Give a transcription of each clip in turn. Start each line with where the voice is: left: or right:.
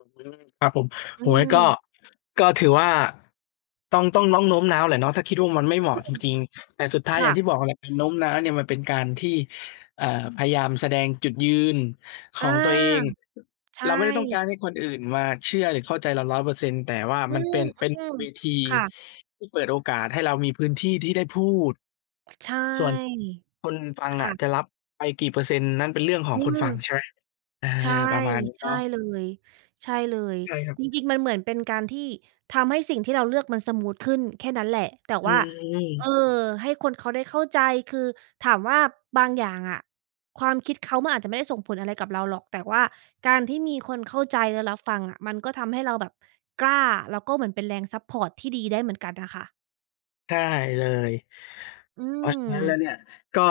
left: อื้อฮือ ครับผ
right: อ
left: ม
right: ื
left: โอ้โฮ ก็
right: ม
left: ก็ถือว่า ต้อง ต้อง น้อง โน้มน้าวแหละเนาะ ถ้าคิดว่ามันไม่
right: อ
left: เหมา
right: ื
left: ะจ
right: ม
left: ริง ๆ แต่สุดท้า
right: ค
left: ยอย
right: ่
left: ่าง
right: ะ
left: ที่บอกอะแหละ เป็นโน้มน้าวเนี่ยมันเป็นการที่ เอ่อ พยายามแสดงจุดยืนข
right: อา
left: องตัวเอง
right: ใช
left: เราไม่ได้ต้องการ
right: ่
left: ให้คนอื่นมาเชื่อหรือเข้าใจเรา 100% แต่ว่า
right: อื
left: มันเป็น เป็น
right: ม
left: เวที
right: ๆ ค่ะ
left: ที่เปิดโอกาสให้เรามีพื้นที่ที่ได้พูด
right: ใช่
left: ส่วนคนฟัง
right: ค
left: อ
right: ่
left: ะ
right: ะ
left: จะรับไปกี่เปอร์เซ็นต์ นั่นเป็นเรื่องขอ
right: อื
left: งคน
right: ม
left: ฟัง ใช่ เออ
right: ใช่
left: ประมาณนี้
right: ใช
left: เน
right: ่
left: าะ
right: เลย ใช่เลย
left: ใช่ครับ
right: จริง ๆ มันเหมือนเป็นการที่ทำให้สิ่งที่เราเลือกมันสมูทขึ้นแค่นั้นแหละ แต่
left: อื
right: ว่า เอ่อ
left: ม
right: ให้คนเขาได้เข้าใจ คือถามว่าบางอย่างอะ ความคิดเขามันอาจจะไม่ได้ส่งผลอะไรกับเราหรอก แต่ว่าการที่มีคนเข้าใจและรับฟังอะ มันก็ทำให้เราแบบกล้า แล้วก็เหมือนเป็นแรง ซัปพอร์ต ที่ดีได้เหมือนกันน่ะค่ะ
left: ใช่เลย
right: อื
left: เพราะฉะนั้นแล้ว
right: ม
left: เนี่ย ก็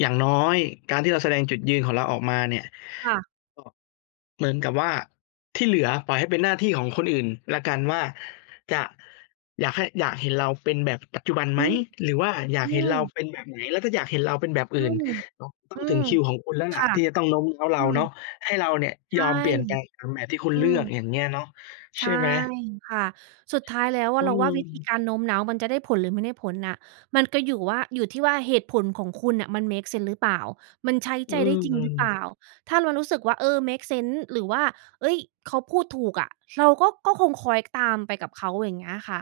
left: อย่างน้อยการที่เราแสดงจุดยืนของเราออกมาเนี่ย
right: ค่ะ
left: ก็เหมือนกับว่าที่เหลือปล่อยให้เป็นหน้าที่ของคนอื่นแล้วกันว่า จะ อยากให้ อยากเห็นเราเป็นแบบปัจจุบันไ
right: อื
left: หม?
right: ม
left: หรือว่าอยา
right: อื
left: กเห็นเรา
right: ม
left: เป็นแบบไหน? แล้วถ้าอยากเห็นเราเป็นแบบ
right: อ
left: อื
right: ื
left: ่น
right: ม
left: ต
right: อ
left: ้อ
right: ื
left: งถึ
right: ม
left: งคิวของคุณแล้ว
right: ค
left: ล่ะ
right: ่ะ
left: ที่จะต้องโน้มน้าวเ
right: อ
left: ร
right: ื
left: าเนาะ
right: ม
left: ให้เราเนี่ย
right: ใช
left: ย
right: ่
left: อมเปลี่ยนแปลงตามแบบที่คุ
right: อ
left: ณ
right: ื
left: เลือ
right: ม
left: ก อย่างเงี้ยเนาะ ใ
right: ใช
left: ช
right: ่
left: ่ไหม
right: ค่ะ สุดท้ายแล้วอ
left: อ
right: ะ
left: ื
right: เราว่าวิธี
left: ม
right: การโน้มน้าวมันจะได้ผลหรือไม่ได้ผลน่ะ มันก็อยู่ว่า อยู่ที่ว่าเหตุผลของคุณน่ะมัน เมกเซนส์ หรือเปล่า มันใช้
left: อ
right: ใ
left: ื
right: จได้จริงหรือเปล่
left: ม
right: า ถ้าเรารู้สึกว่า เออ เมกเซนส์ หรือว่า เอ๊ย เขาพูดถูกอะ เราก็ ก็คงคล้อย ตามไปกับเขาอย่างเงี้ยค่ะ